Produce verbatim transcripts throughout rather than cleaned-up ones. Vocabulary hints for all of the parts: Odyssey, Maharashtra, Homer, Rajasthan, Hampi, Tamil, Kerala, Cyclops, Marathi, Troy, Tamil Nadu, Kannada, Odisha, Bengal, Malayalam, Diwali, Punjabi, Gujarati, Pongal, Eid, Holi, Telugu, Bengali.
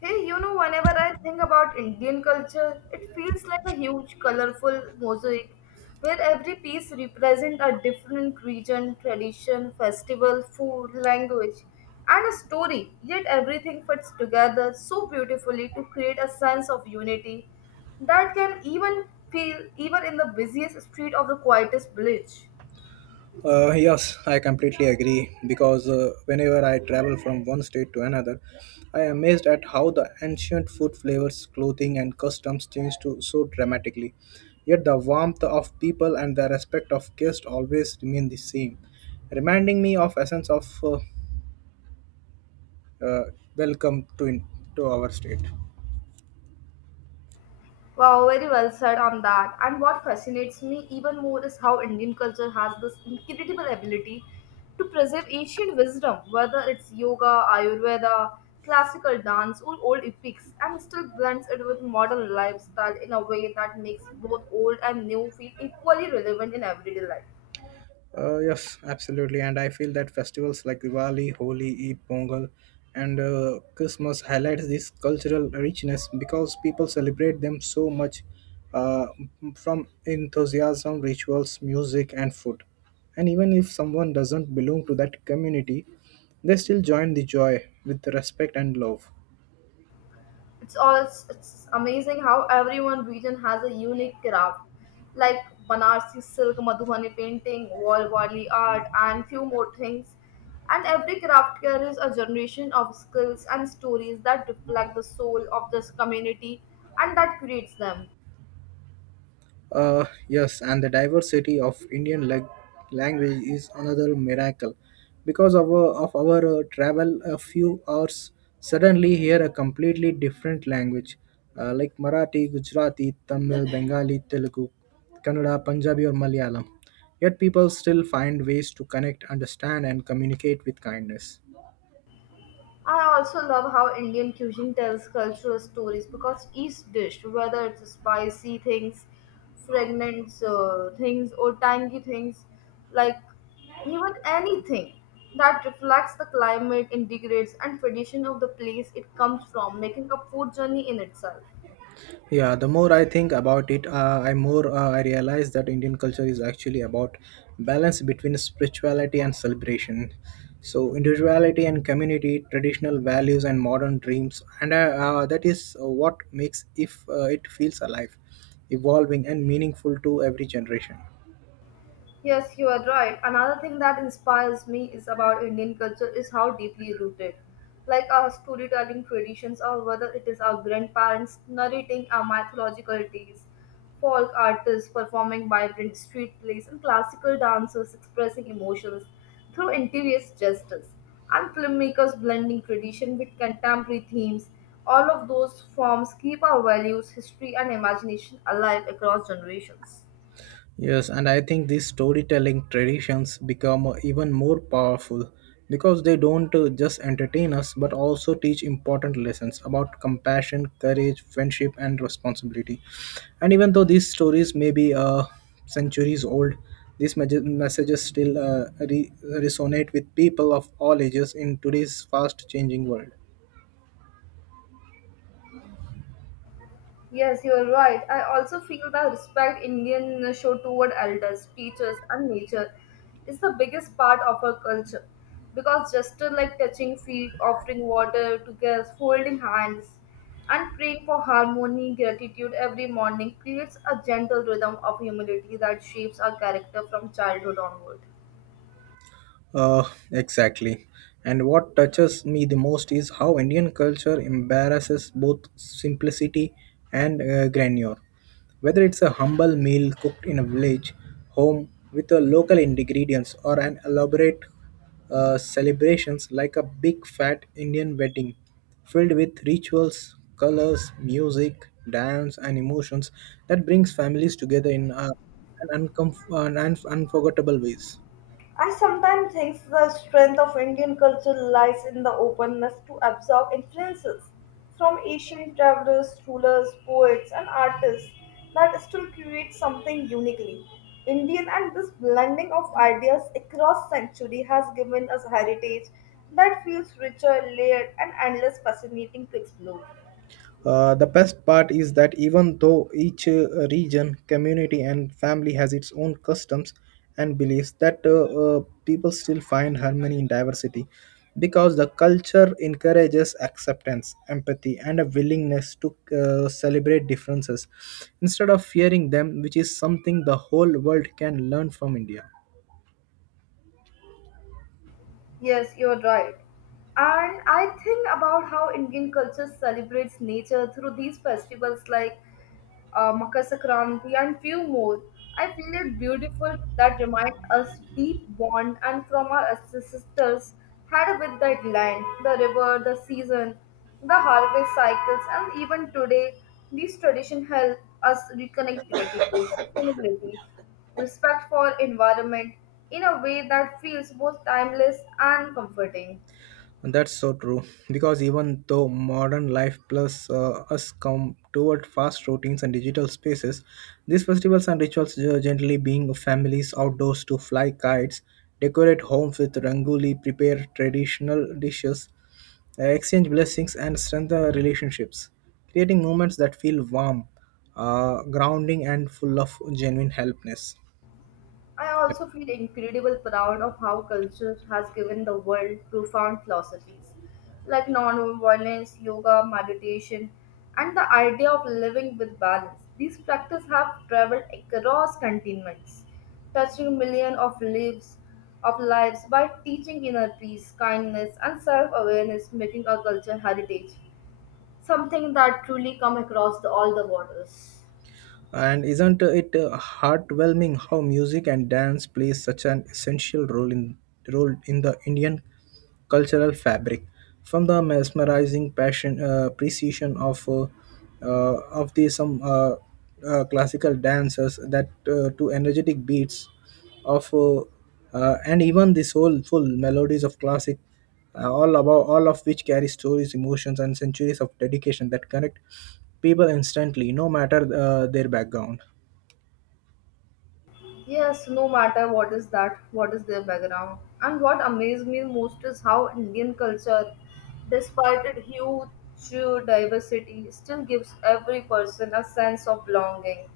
Hey, you know, whenever I think about Indian culture, it feels like a huge, colorful mosaic where every piece represents a different region, tradition, festival, food, language, and a story. Yet everything fits together so beautifully to create a sense of unity that can even feel even in the busiest street of the quietest village. Uh, yes, I completely agree because uh, whenever I travel from one state to another, I am amazed at how the ancient food flavors, clothing, and customs change to so dramatically. Yet the warmth of people and the respect of guests always remain the same, reminding me of essence of uh, uh, welcome to in, to our state. Wow, very well said on that. And what fascinates me even more is how Indian culture has this incredible ability to preserve ancient wisdom, whether it's yoga, Ayurveda, classical dance, or old epics, and still blends it with modern lifestyle in a way that makes both old and new feel equally relevant in everyday life. Uh, yes, absolutely. And I feel that festivals like Diwali, Holi, Eid, Pongal, and uh, Christmas highlights this cultural richness because people celebrate them so much uh, from enthusiasm, rituals, music, and food. And even if someone doesn't belong to that community, they still join the joy with respect and love. It's all it's, it's amazing how everyone region has a unique craft, like Banarsi silk, Madhubani painting, Walwali art, and few more things. And every craft carries a generation of skills and stories that reflect the soul of this community and that creates them. Uh, yes, and the diversity of Indian lag- language is another miracle. Because of our, of our uh, travel a few hours, suddenly hear a completely different language uh, like Marathi, Gujarati, Tamil, Bengali, Telugu, Kannada, Punjabi, or Malayalam. Yet people still find ways to connect, understand, and communicate with kindness. I also love how Indian cuisine tells cultural stories because each dish, whether it's spicy things, fragrant uh, things, or tangy things, like even anything that reflects the climate, integrates, and tradition of the place it comes from, making a food journey in itself. Yeah, the more I think about it, uh, I more uh, I realize that Indian culture is actually about balance between spirituality and celebration. So individuality and community, traditional values and modern dreams, and uh, uh, that is what makes if uh, it feels alive, evolving and meaningful to every generation. Yes, you are right. Another thing that inspires me is about Indian culture is how deeply rooted. Like our storytelling traditions or whether it is our grandparents narrating our mythological tales, folk artists performing vibrant street plays and classical dancers expressing emotions through interior gestures and filmmakers blending tradition with contemporary themes. All of those forms keep our values, history and imagination alive across generations. Yes, and I think these storytelling traditions become even more powerful because they don't uh, just entertain us but also teach important lessons about compassion, courage, friendship, and responsibility. And even though these stories may be uh, centuries old, these mej- messages still uh, re- resonate with people of all ages in today's fast changing world. Yes, you're right. I also feel that respect Indian show toward elders, teachers, and nature is the biggest part of our culture. Because gesture like touching feet, offering water to guests, holding hands, and praying for harmony, gratitude every morning creates a gentle rhythm of humility that shapes our character from childhood onward. Uh, exactly. And what touches me the most is how Indian culture embarrasses both simplicity and uh, grandeur. Whether it's a humble meal cooked in a village home with a local ingredients or an elaborate uh, celebrations like a big fat Indian wedding filled with rituals, colors, music, dance, and emotions that brings families together in uh, an, uncomf- uh, an un- unforgettable ways. I sometimes think the strength of Indian culture lies in the openness to absorb influences from Asian travelers, rulers, poets, and artists that still create something uniquely Indian. And this blending of ideas across century has given us heritage that feels richer, layered, and endless fascinating to explore. Uh, the best part is that even though each uh, region, community, and family has its own customs and beliefs, that uh, uh, people still find harmony in diversity because the culture encourages acceptance, empathy, and a willingness to uh, celebrate differences instead of fearing them, which is something the whole world can learn from India. Yes, you're right. And I think about how Indian culture celebrates nature through these festivals like uh, Makar Sankranti, and few more. I feel it beautiful that remind us deep bond and from our ancestors had with that land, the river, the season, the harvest cycles, and even today, these traditions help us reconnect gratitude, sustainability, respect for environment in a way that feels both timeless and comforting. That's so true. Because even though modern life plus uh, us come toward fast routines and digital spaces, these festivals and rituals uh, generally being families outdoors to fly kites, decorate homes with rangoli, prepare traditional dishes, uh, exchange blessings, and strengthen relationships, creating moments that feel warm, uh, grounding, and full of genuine helpness. I Yep. also feel incredible proud of how culture has given the world profound philosophies like non-violence, yoga, meditation, and the idea of living with balance. These practices have traveled across continents, touching millions of lives of lives by teaching inner peace, kindness, and self-awareness, making our culture heritage something that truly come across the, all the borders. And isn't it uh, heartwarming how music and dance plays such an essential role in role in the Indian cultural fabric? From the mesmerizing passion, uh, precision of uh, uh, of the some uh, uh, classical dancers that uh, to energetic beats of uh, uh, and even the soulful melodies of classic uh, all about all of which carry stories emotions and centuries of dedication that connect people instantly no matter uh, their background. Yes, no matter what is that, what is their background. And what amazed me most is how Indian culture, despite its huge diversity, still gives every person a sense of belonging.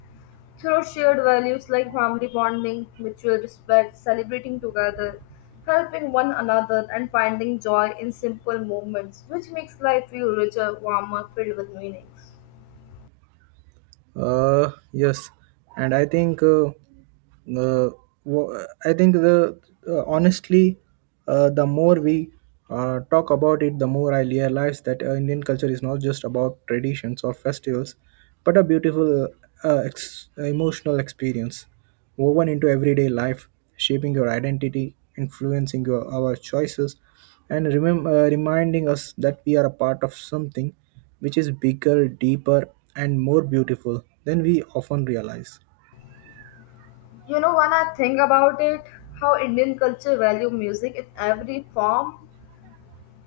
Through shared values like family bonding, mutual respect, celebrating together, helping one another, and finding joy in simple moments, which makes life feel richer, warmer, filled with meanings. Uh, yes, and I think uh, uh, wo- I think the uh, honestly, uh, the more we uh, talk about it, the more I realize that uh, Indian culture is not just about traditions or festivals, but a beautiful uh, uh, ex- emotional experience woven into everyday life, shaping your identity, influencing your our choices, and remem- uh, reminding us that we are a part of something which is bigger, deeper, and more beautiful than we often realize. You know, when I think about it, how Indian culture value music in every form,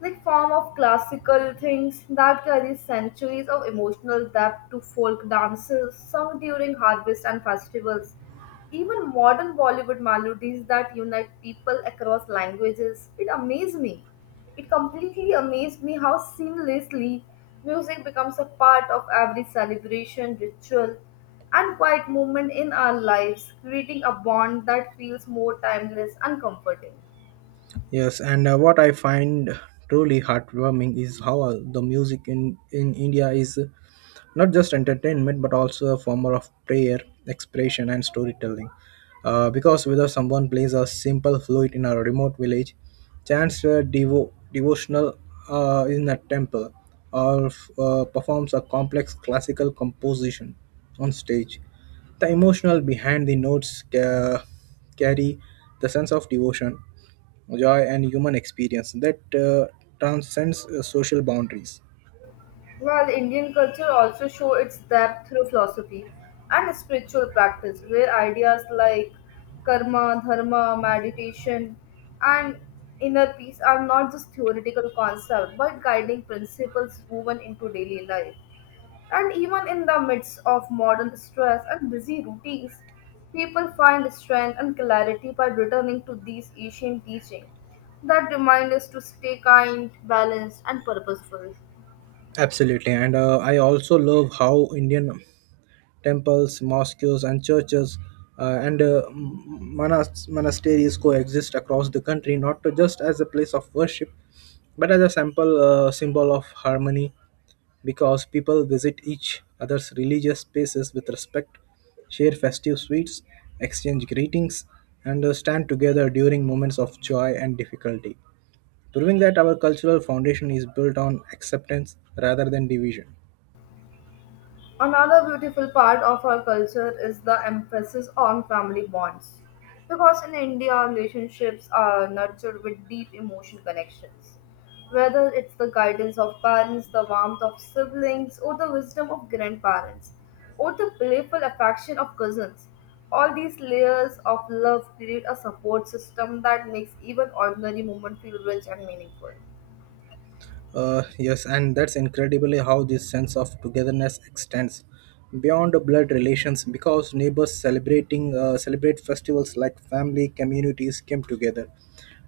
like form of classical things that carry centuries of emotional depth to folk dances sung during harvest and festivals even modern bollywood melodies that unite people across languages it amazed me it completely amazed me how seamlessly music becomes a part of every celebration ritual and quiet moment in our lives creating a bond that feels more timeless and comforting. Yes, and uh, what I find truly heartwarming is how uh, the music in, in India is not just entertainment but also a form of prayer expression and storytelling uh, because whether someone plays a simple flute in a remote village chants a devo- devotional uh, in a temple or uh, performs a complex classical composition on stage the emotional behind the notes ca- carry the sense of devotion joy and human experience that uh, transcends uh, social boundaries. While Indian culture also show its depth through philosophy and spiritual practice, where ideas like karma, dharma, meditation, and inner peace are not just theoretical concepts but guiding principles woven into daily life. And even in the midst of modern stress and busy routines, people find strength and clarity by returning to these ancient teachings that remind us to stay kind, balanced, and purposeful. Absolutely, and uh, I also love how Indian temples, mosques, and churches uh, and uh, m- monas- monasteries coexist across the country, not to just as a place of worship, but as a simple uh, symbol of harmony, because people visit each other's religious spaces with respect, share festive sweets, exchange greetings, and uh, stand together during moments of joy and difficulty proving that our cultural foundation is built on acceptance rather than division. Another beautiful part of our culture is the emphasis on family bonds. Because in India, relationships are nurtured with deep emotion connections. Whether it's the guidance of parents, the warmth of siblings, or the wisdom of grandparents, or the playful affection of cousins, all these layers of love create a support system that makes even ordinary moments feel rich and meaningful. Uh, yes, and that's incredibly how this sense of togetherness extends beyond blood relations because neighbors celebrating uh, celebrate festivals like family communities came together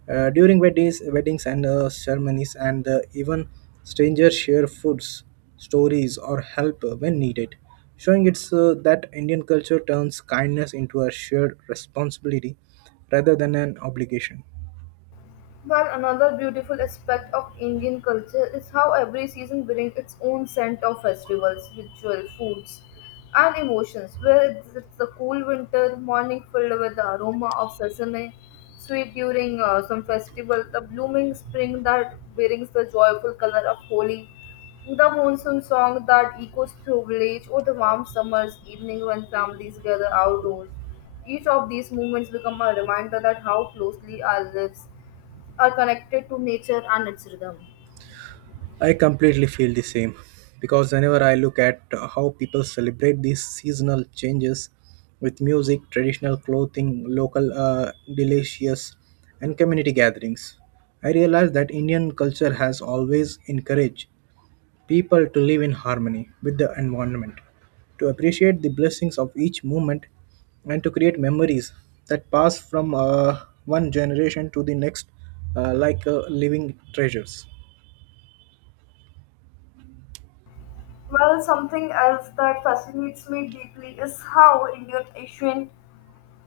uh, during weddings, weddings and uh, ceremonies, and uh, even strangers share foods, stories, or help uh, when needed, showing it's uh, that Indian culture turns kindness into a shared responsibility rather than an obligation. Well, another beautiful aspect of Indian culture is how every season brings its own scent of festivals, ritual, foods, and emotions. Where it's, it's the cool winter morning filled with the aroma of sesame, sweet during uh, some festival, the blooming spring that brings the joyful color of Holi, the monsoon song that echoes through village, or the warm summer's evening when families gather outdoors. Each of these moments become a reminder that how closely our lives are connected to nature and its rhythm. I completely feel the same because whenever I look at uh, how people celebrate these seasonal changes with music, traditional clothing, local uh, delicious, and community gatherings, I realize that Indian culture has always encouraged people to live in harmony with the environment, to appreciate the blessings of each moment, and to create memories that pass from uh, one generation to the next uh, like uh, living treasures. Well, something else that fascinates me deeply is how Indian ancient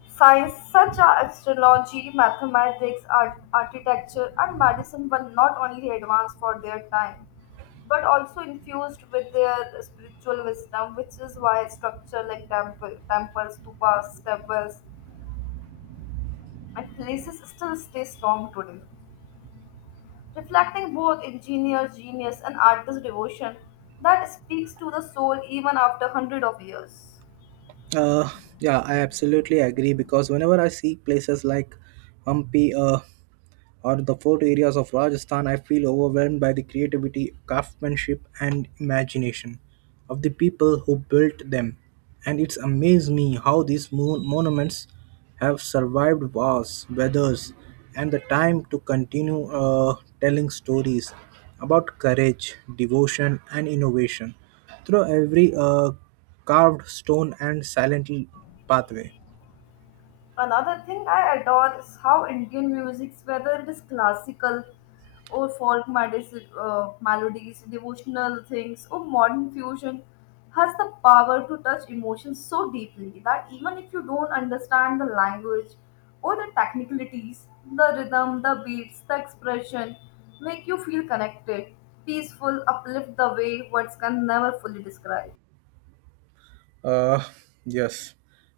science such as astrology, mathematics, art, architecture, and medicine were not only advanced for their time, but also infused with their spiritual wisdom, which is why structure like temple, temples, stupas, temples, and places still stay strong today, reflecting both engineer's genius and artist's devotion that speaks to the soul even after hundreds of years. Uh, yeah, I absolutely agree because whenever I see places like Hampi, uh, or the fort areas of Rajasthan, I feel overwhelmed by the creativity, craftsmanship, and imagination of the people who built them. And it's amazed me how these mon- monuments have survived wars, weathers, and the time to continue uh, telling stories about courage, devotion, and innovation through every uh, carved stone and silent pathway. Another thing I adore is how Indian music, whether it is classical or folk medis- uh, melodies, devotional things, or modern fusion, has the power to touch emotions so deeply that even if you don't understand the language or the technicalities, the rhythm, the beats, the expression make you feel connected, peaceful, uplift the way words can never fully describe. Uh, yes.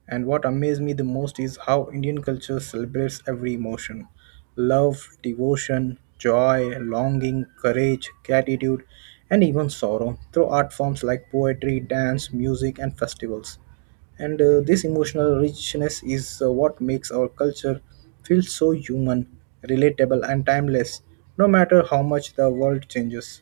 And what amazed me the most is how Indian culture celebrates every emotion love, devotion, joy, longing, courage, gratitude, and even sorrow through art forms like poetry, dance, music, and festivals. And uh, this emotional richness is uh, what makes our culture feel so human, relatable, and timeless, no matter how much the world changes.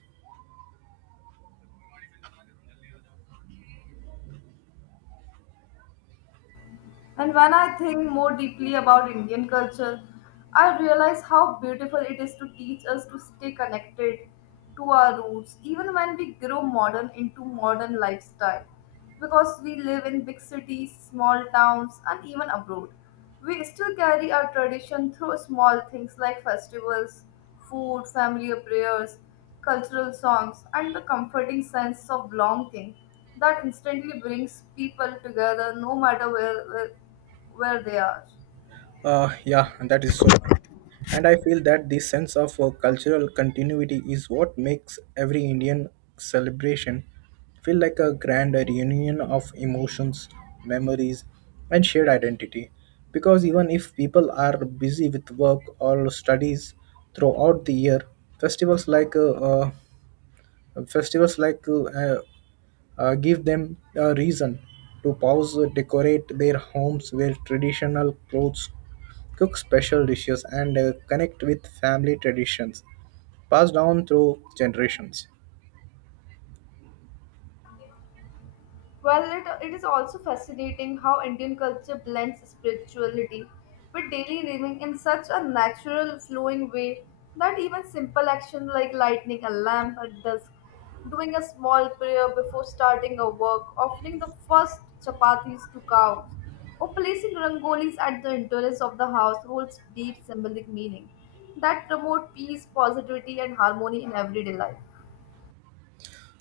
And when I think more deeply about Indian culture, I realize how beautiful it is to teach us to stay connected to our roots, even when we grow modern into modern lifestyle. Because we live in big cities, small towns, and even abroad, we still carry our tradition through small things like festivals, food, family prayers, cultural songs, and the comforting sense of belonging that instantly brings people together no matter where, where, where they are. Uh, yeah, that is so true. And I feel that this sense of uh, cultural continuity is what makes every Indian celebration feel like a grand reunion of emotions, memories, and shared identity. Because even if people are busy with work or studies throughout the year, festivals like uh, uh, festivals like uh, uh, uh, give them a reason to pause, uh, decorate their homes, wear traditional clothes, cook special dishes, and uh, connect with family traditions passed down through generations. Well, it, it is also fascinating how Indian culture blends spirituality with daily living in such a natural, flowing way that even simple action like lighting a lamp at dusk, doing a small prayer before starting a work, offering the first chapatis to cows, or placing rangolis at the entrance of the house holds deep symbolic meaning that promote peace, positivity, and harmony in everyday life.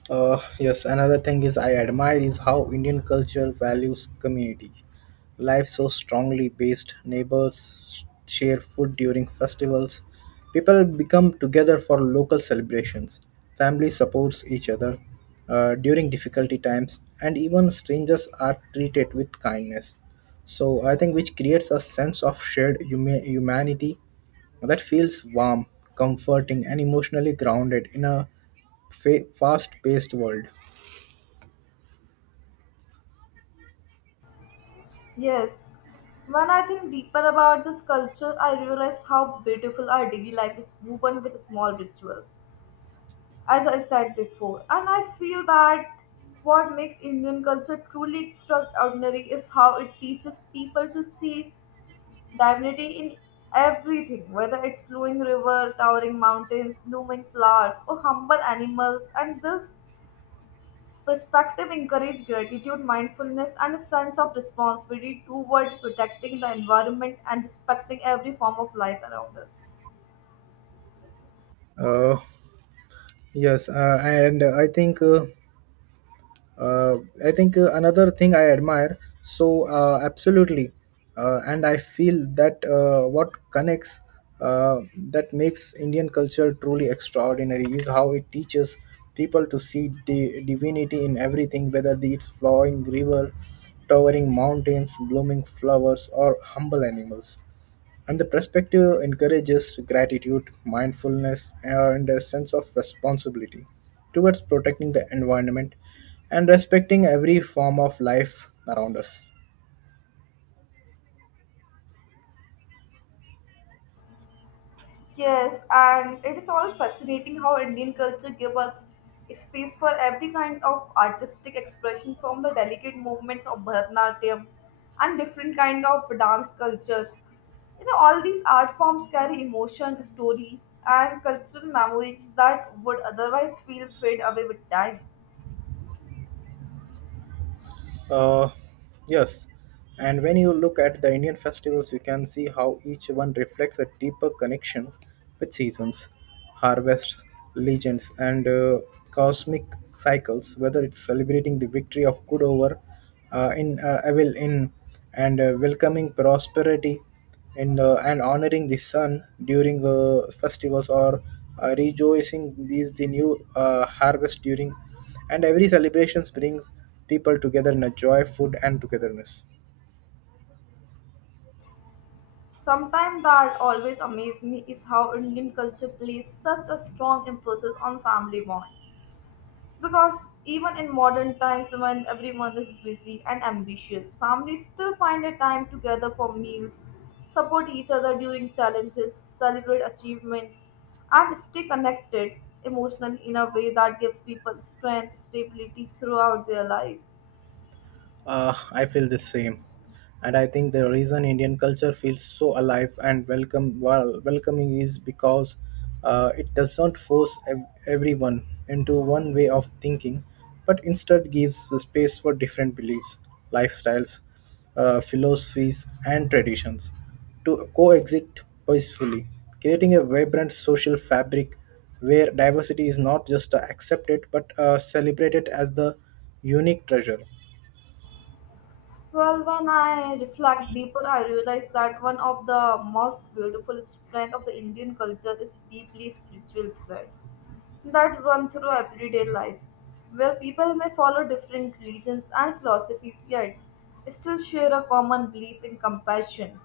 Uh, yes, another thing is I admire is how Indian culture values community. Life so strongly based, neighbors share food during festivals, people become together for local celebrations, family supports each other uh, during difficulty times, and even strangers are treated with kindness. So I think which creates a sense of shared huma- humanity that feels warm, comforting, and emotionally grounded in a fa- fast-paced world. Yes, when I think deeper about this culture, I realized how beautiful our daily life is woven with small rituals, as I said before. And I feel that what makes Indian culture truly extraordinary is how it teaches people to see divinity in everything, whether it's flowing river, towering mountains, blooming flowers, or humble animals. And this perspective encourage gratitude, mindfulness, and a sense of responsibility toward protecting the environment and respecting every form of life around us. Uh, yes, uh, and uh, I think uh, uh, I think uh, another thing I admire. So uh, Absolutely, uh, and I feel that uh, what connects uh, that makes Indian culture truly extraordinary is how it teaches people to see the divinity in everything, whether it's flowing river, towering mountains, blooming flowers, or humble animals. And the perspective encourages gratitude, mindfulness, and a sense of responsibility towards protecting the environment and respecting every form of life around us. Yes, and it is all fascinating how Indian culture gives us space for every kind of artistic expression from the delicate movements of Bharatanatyam and different kind of dance culture. You know, all these art forms carry emotion, stories, and cultural memories that would otherwise feel fade away with time. Uh, yes, and when you look at the Indian festivals, you can see how each one reflects a deeper connection with seasons, harvests, legends, and uh, cosmic cycles. Whether it's celebrating the victory of good over uh, in uh, evil in and uh, welcoming prosperity and uh, and honoring the sun during uh, festivals or uh, rejoicing these the new uh, harvest during and every celebrations brings people together in a joy food and togetherness. Sometimes that always amazes me is how Indian culture places such a strong emphasis on family bonds. Because even in modern times when everyone is busy and ambitious, families still find a time together for meals, support each other during challenges, celebrate achievements, and stay connected emotionally in a way that gives people strength, stability throughout their lives. Uh, I feel the same. And I think the reason Indian culture feels so alive and welcome, well, welcoming is because uh, it does not force ev- everyone into one way of thinking, but instead gives space for different beliefs, lifestyles, uh, philosophies, and traditions to coexist peacefully, creating a vibrant social fabric where diversity is not just accepted but uh, celebrated as the unique treasure. Well, when I reflect deeper, I realize that one of the most beautiful strengths of the Indian culture is deeply spiritual thread that run through everyday life, where people may follow different religions and philosophies yet still share a common belief in compassion,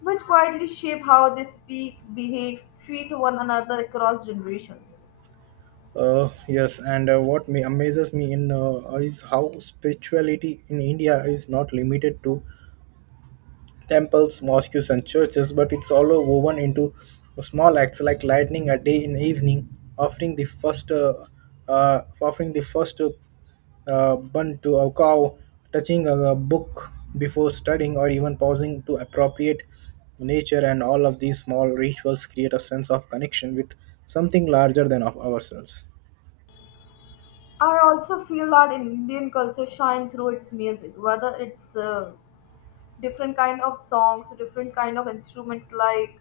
which quietly shape how they speak, behave, treat one another across generations. Uh, yes, and uh, what me amazes me in uh, is how spirituality in India is not limited to temples, mosques, and churches, but it's all uh, woven into small acts like lighting a day in evening, offering the first, uh, uh, offering the first uh, uh, bun to a cow, touching a, a book before studying, or even pausing to appropriate nature. And all of these small rituals create a sense of connection with something larger than of ourselves. I also feel that in Indian culture shine through its music, whether it's uh, different kind of songs, different kind of instruments like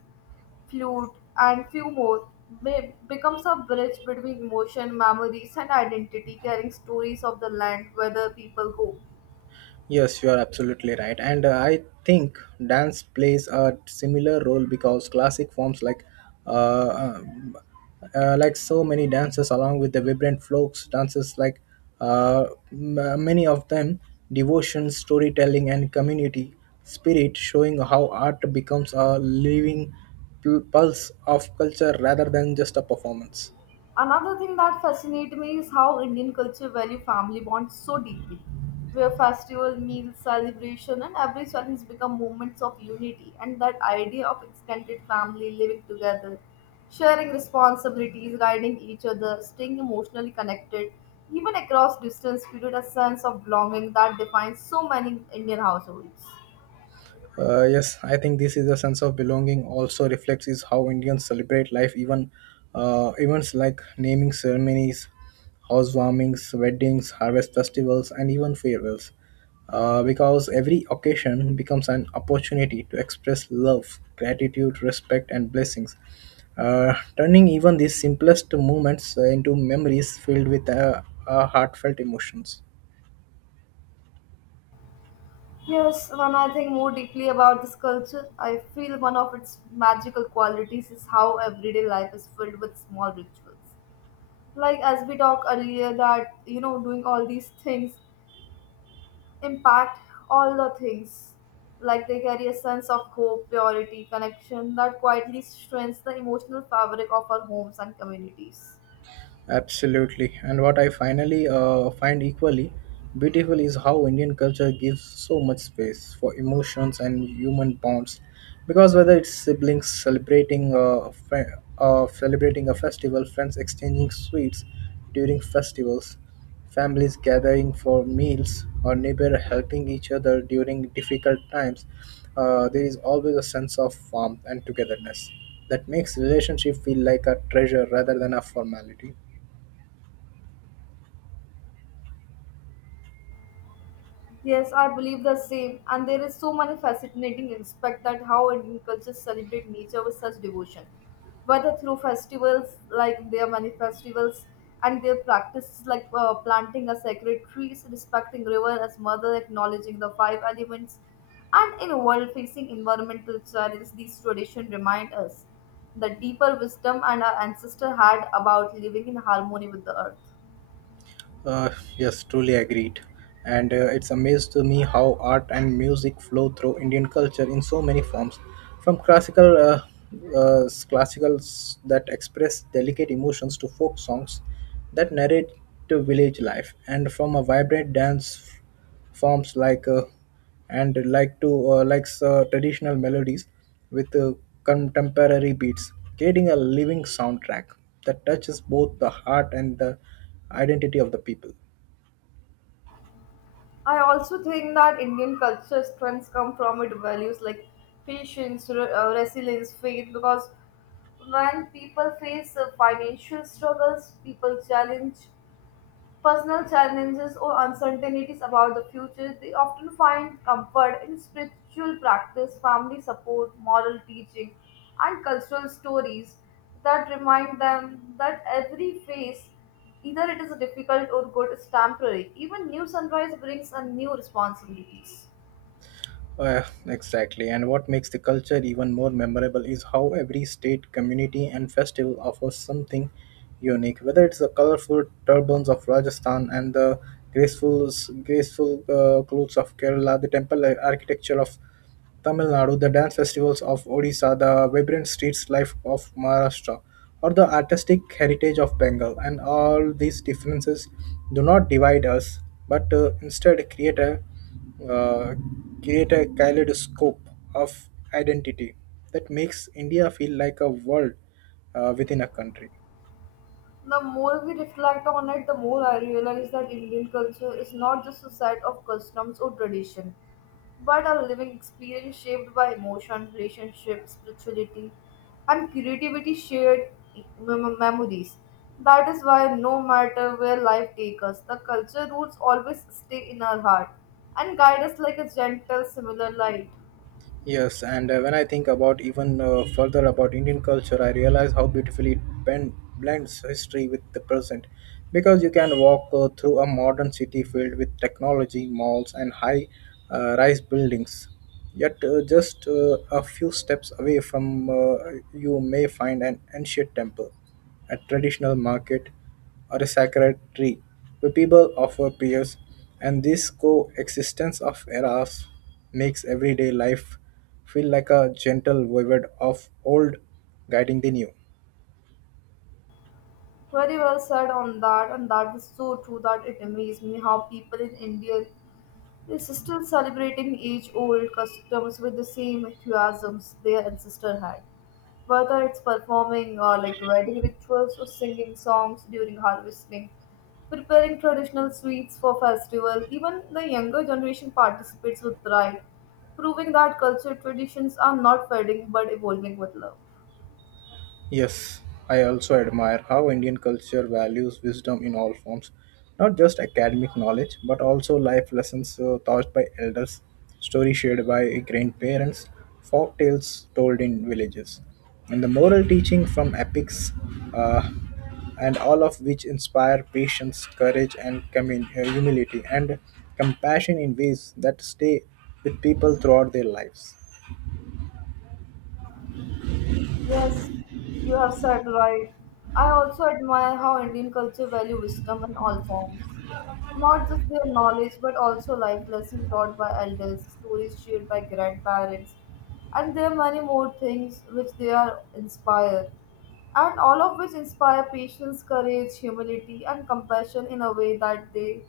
flute and few more be- becomes a bridge between emotion, memories and identity, carrying stories of the land where the people go. Yes, you are absolutely right. And uh, I think dance plays a similar role because classic forms like uh, um, uh, like so many dances along with the vibrant folks dances like uh, m- uh, many of them devotion storytelling and community spirit showing how art becomes a living pul- pulse of culture rather than just a performance. Another thing that fascinates me is how Indian culture value family bonds so deeply, where festival, meals, celebration, and every challenge become moments of unity. And that idea of extended family living together, sharing responsibilities, guiding each other, staying emotionally connected, even across distance, created a sense of belonging that defines so many Indian households. Uh, yes, I think this is a sense of belonging. Also reflects is how Indians celebrate life, even uh, events like naming ceremonies, housewarmings, weddings, harvest festivals, and even farewells. Uh, because every occasion becomes an opportunity to express love, gratitude, respect, and blessings, uh, turning even these simplest moments uh, into memories filled with uh, uh, heartfelt emotions. Yes, when I think more deeply about this culture, I feel one of its magical qualities is how everyday life is filled with small rituals. Like as we talked earlier, that you know, doing all these things impact all the things. Like they carry a sense of hope, purity, connection that quietly strengthens the emotional fabric of our homes and communities. Absolutely. And what I finally uh, find equally beautiful is how Indian culture gives so much space for emotions and human bonds. Because whether it's siblings celebrating uh, fe- uh, celebrating a festival, friends exchanging sweets during festivals, families gathering for meals, or neighbor helping each other during difficult times, uh, there is always a sense of warmth and togetherness that makes relationship feel like a treasure rather than a formality. Yes, I believe the same. And there is so many fascinating aspect that how Indian cultures celebrate nature with such devotion, whether through festivals like their many festivals and their practices like uh, planting a sacred trees, respecting river as mother, acknowledging the five elements, and in a world facing environmental challenges, these traditions remind us the deeper wisdom and our ancestor had about living in harmony with the earth. Uh, yes, truly agreed. And uh, it's amazed to me how art and music flow through Indian culture in so many forms, from classical uh, uh, classicals that express delicate emotions to folk songs that narrate to village life, and from a vibrant dance forms like uh, and like to uh, likes uh, traditional melodies with uh, contemporary beats, creating a living soundtrack that touches both the heart and the identity of the people. I also think that Indian culture strengths come from its values like patience, re- uh, resilience, faith. Because when people face uh, financial struggles, people challenge personal challenges, or uncertainties about the future, they often find comfort in spiritual practice, family support, moral teaching, and cultural stories that remind them that every phase, either it is difficult or good, is temporary. Even new sunrise brings a new responsibilities. Uh, exactly. And what makes the culture even more memorable is how every state, community, and festival offers something unique. Whether it's the colorful turbans of Rajasthan and the graceful, graceful uh, clothes of Kerala, the temple architecture of Tamil Nadu, the dance festivals of Odisha, the vibrant streets life of Maharashtra, or the artistic heritage of Bengal, and all these differences do not divide us, but uh, instead create a uh, create a kaleidoscope of identity that makes India feel like a world uh, within a country. The more we reflect on it, the more I realize that Indian culture is not just a set of customs or tradition, but a living experience shaped by emotion, relationships, spirituality, and creativity shared mem- memories. That is why no matter where life takes us, the culture roots always stay in our heart and guide us like a gentle, similar light. Yes, and uh, when I think about even uh, further about Indian culture, I realize how beautifully it ben- blends history with the present. Because you can walk uh, through a modern city filled with technology, malls, and high uh, rise buildings. Yet, uh, just uh, a few steps away from uh, you may find an ancient temple, a traditional market, or a sacred tree where people offer prayers, and this coexistence of eras makes everyday life feel like a gentle wayward of old guiding the new. Very well said on that, and that is so true that it amazes me how people in India they are still celebrating age old customs with the same enthusiasms their ancestor had. Whether it's performing or like wedding rituals or singing songs during harvesting, preparing traditional sweets for festival, even the younger generation participates with pride, proving that culture traditions are not fading but evolving with love. Yes, I also admire how Indian culture values wisdom in all forms, not just academic knowledge, but also life lessons uh, taught by elders, stories shared by grandparents, folk tales told in villages, and the moral teaching from epics, uh, and all of which inspire patience, courage, and commun- uh, humility and compassion in ways that stay with people throughout their lives. Yes, you have said right. I also admire how Indian culture value wisdom in all forms. Not just their knowledge, but also life lessons taught by elders, stories shared by grandparents, and there are many more things which they are inspired. And all of which inspire patience, courage, humility, and compassion in a way that they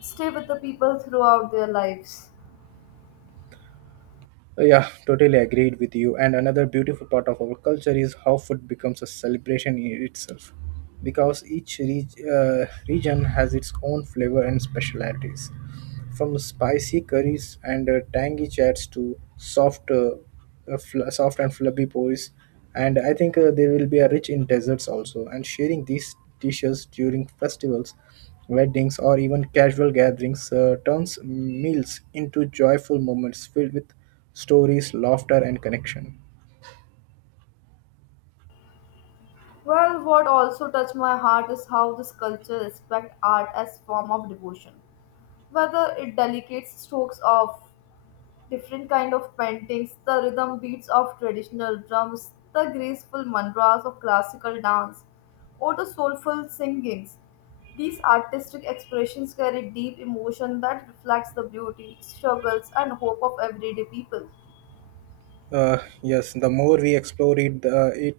stay with the people throughout their lives. Uh, Yeah, totally agreed with you. And another beautiful part of our culture is how food becomes a celebration in itself, because each reg uh, region has its own flavor and specialities. From spicy curries and uh, tangy chats to soft, uh, uh, fl- soft and flabby pois, and I think uh, they will be uh, rich in desserts also. And sharing these dishes during festivals, weddings, or even casual gatherings uh, turns meals into joyful moments filled with stories, laughter, and connection. Well, what also touched my heart is how this culture respects art as form of devotion. Whether it delicate strokes of different kind of paintings, the rhythm beats of traditional drums, the graceful mantras of classical dance, or the soulful singings. These artistic expressions carry deep emotion that reflects the beauty, struggles, and hope of everyday people. Uh, yes, the more we explore it, the, it,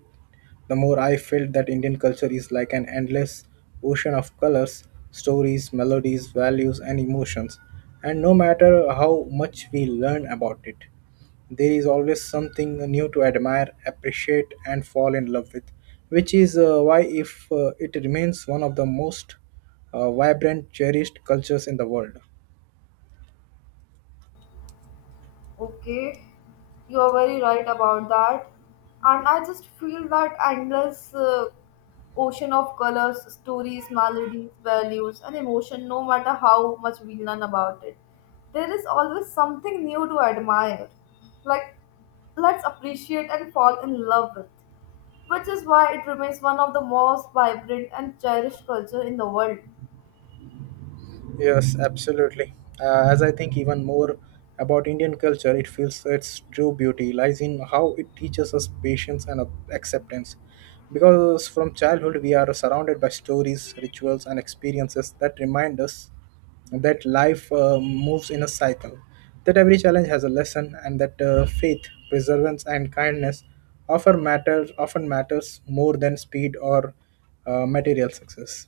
the more I felt that Indian culture is like an endless ocean of colors, stories, melodies, values, and emotions. And no matter how much we learn about it, there is always something new to admire, appreciate, and fall in love with, which is uh, why if uh, it remains one of the most uh, vibrant, cherished cultures in the world. Okay, you are very right about that. And I just feel that endless uh, ocean of colors, stories, melodies, values, and emotion, no matter how much we learn about it, there is always something new to admire. Like, let's appreciate and fall in love with, which is why it remains one of the most vibrant and cherished culture in the world. Yes, absolutely. Uh, as I think even more about Indian culture, it feels its true beauty lies in how it teaches us patience and uh, acceptance. Because from childhood, we are surrounded by stories, rituals, and experiences that remind us that life uh, moves in a cycle, that every challenge has a lesson, and that uh, faith, perseverance, and kindness often matters often matters more than speed or uh, material success.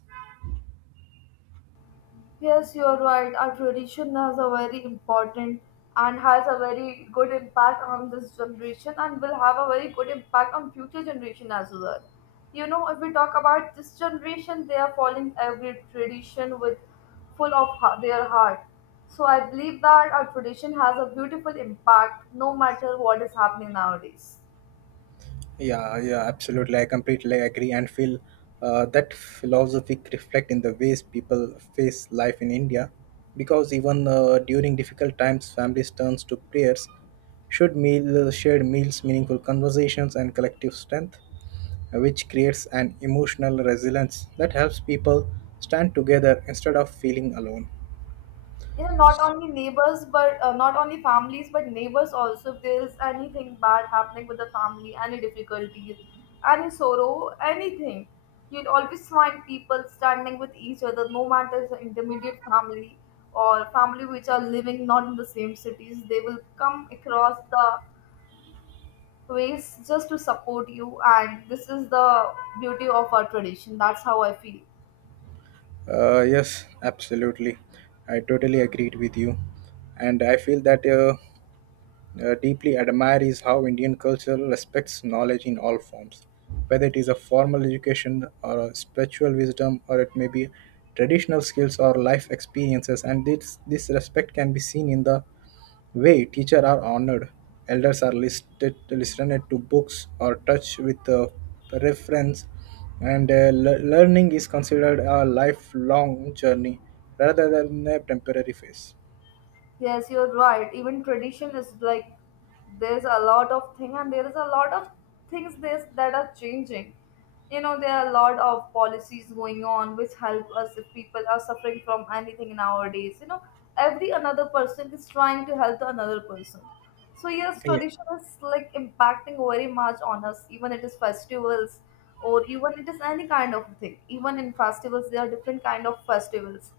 Yes, you are right. Our tradition has a very important and has a very good impact on this generation and will have a very good impact on future generation as well. You know, if we talk about this generation, they are following every tradition with full of ha- their heart. So I believe that our tradition has a beautiful impact no matter what is happening nowadays. Yeah, yeah, absolutely. I completely agree and feel uh, that philosophic reflect in the ways people face life in India. Because even uh, during difficult times, families turns to prayers, should meal shared meals, meaningful conversations, and collective strength, uh, which creates an emotional resilience that helps people stand together instead of feeling alone. You know, not only neighbors but uh, not only families but neighbors also, if there's anything bad happening with the family, any difficulties, any sorrow, anything, you'll always find people standing with each other, no matter the intermediate family or family which are living not in the same cities, they will come across the ways just to support you, and this is the beauty of our tradition. That's how I feel. Uh, yes, absolutely. I totally agreed with you, and I feel that. Uh, uh, deeply admire is how Indian culture respects knowledge in all forms, whether it is a formal education or a spiritual wisdom, or it may be traditional skills or life experiences. And this, this respect can be seen in the way teachers are honored, elders are listed, listened to books or touched with a reference, and uh, le- learning is considered a lifelong journey rather than a temporary phase. Yes, you're right. Even tradition is like there's a lot of thing and there is a lot of things this that are changing. You know, there are a lot of policies going on which help us if people are suffering from anything nowadays. You know, every another person is trying to help the another person. So yes, Yeah. tradition is like impacting very much on us. Even it is festivals or even it is any kind of thing. Even in festivals, there are different kind of festivals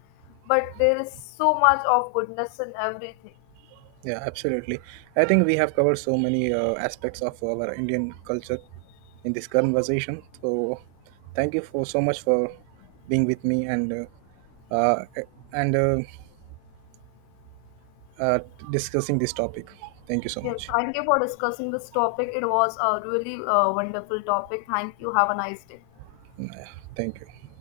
but there is so much of goodness in everything. Yeah, absolutely. I think we have covered so many uh, aspects of our Indian culture in this conversation. So, thank you for so much for being with me and uh, uh, and uh, uh, discussing this topic. Thank you so Yes, much. thank you for discussing this topic. It was a really uh, wonderful topic. Thank you. Have a nice day. Yeah, thank you.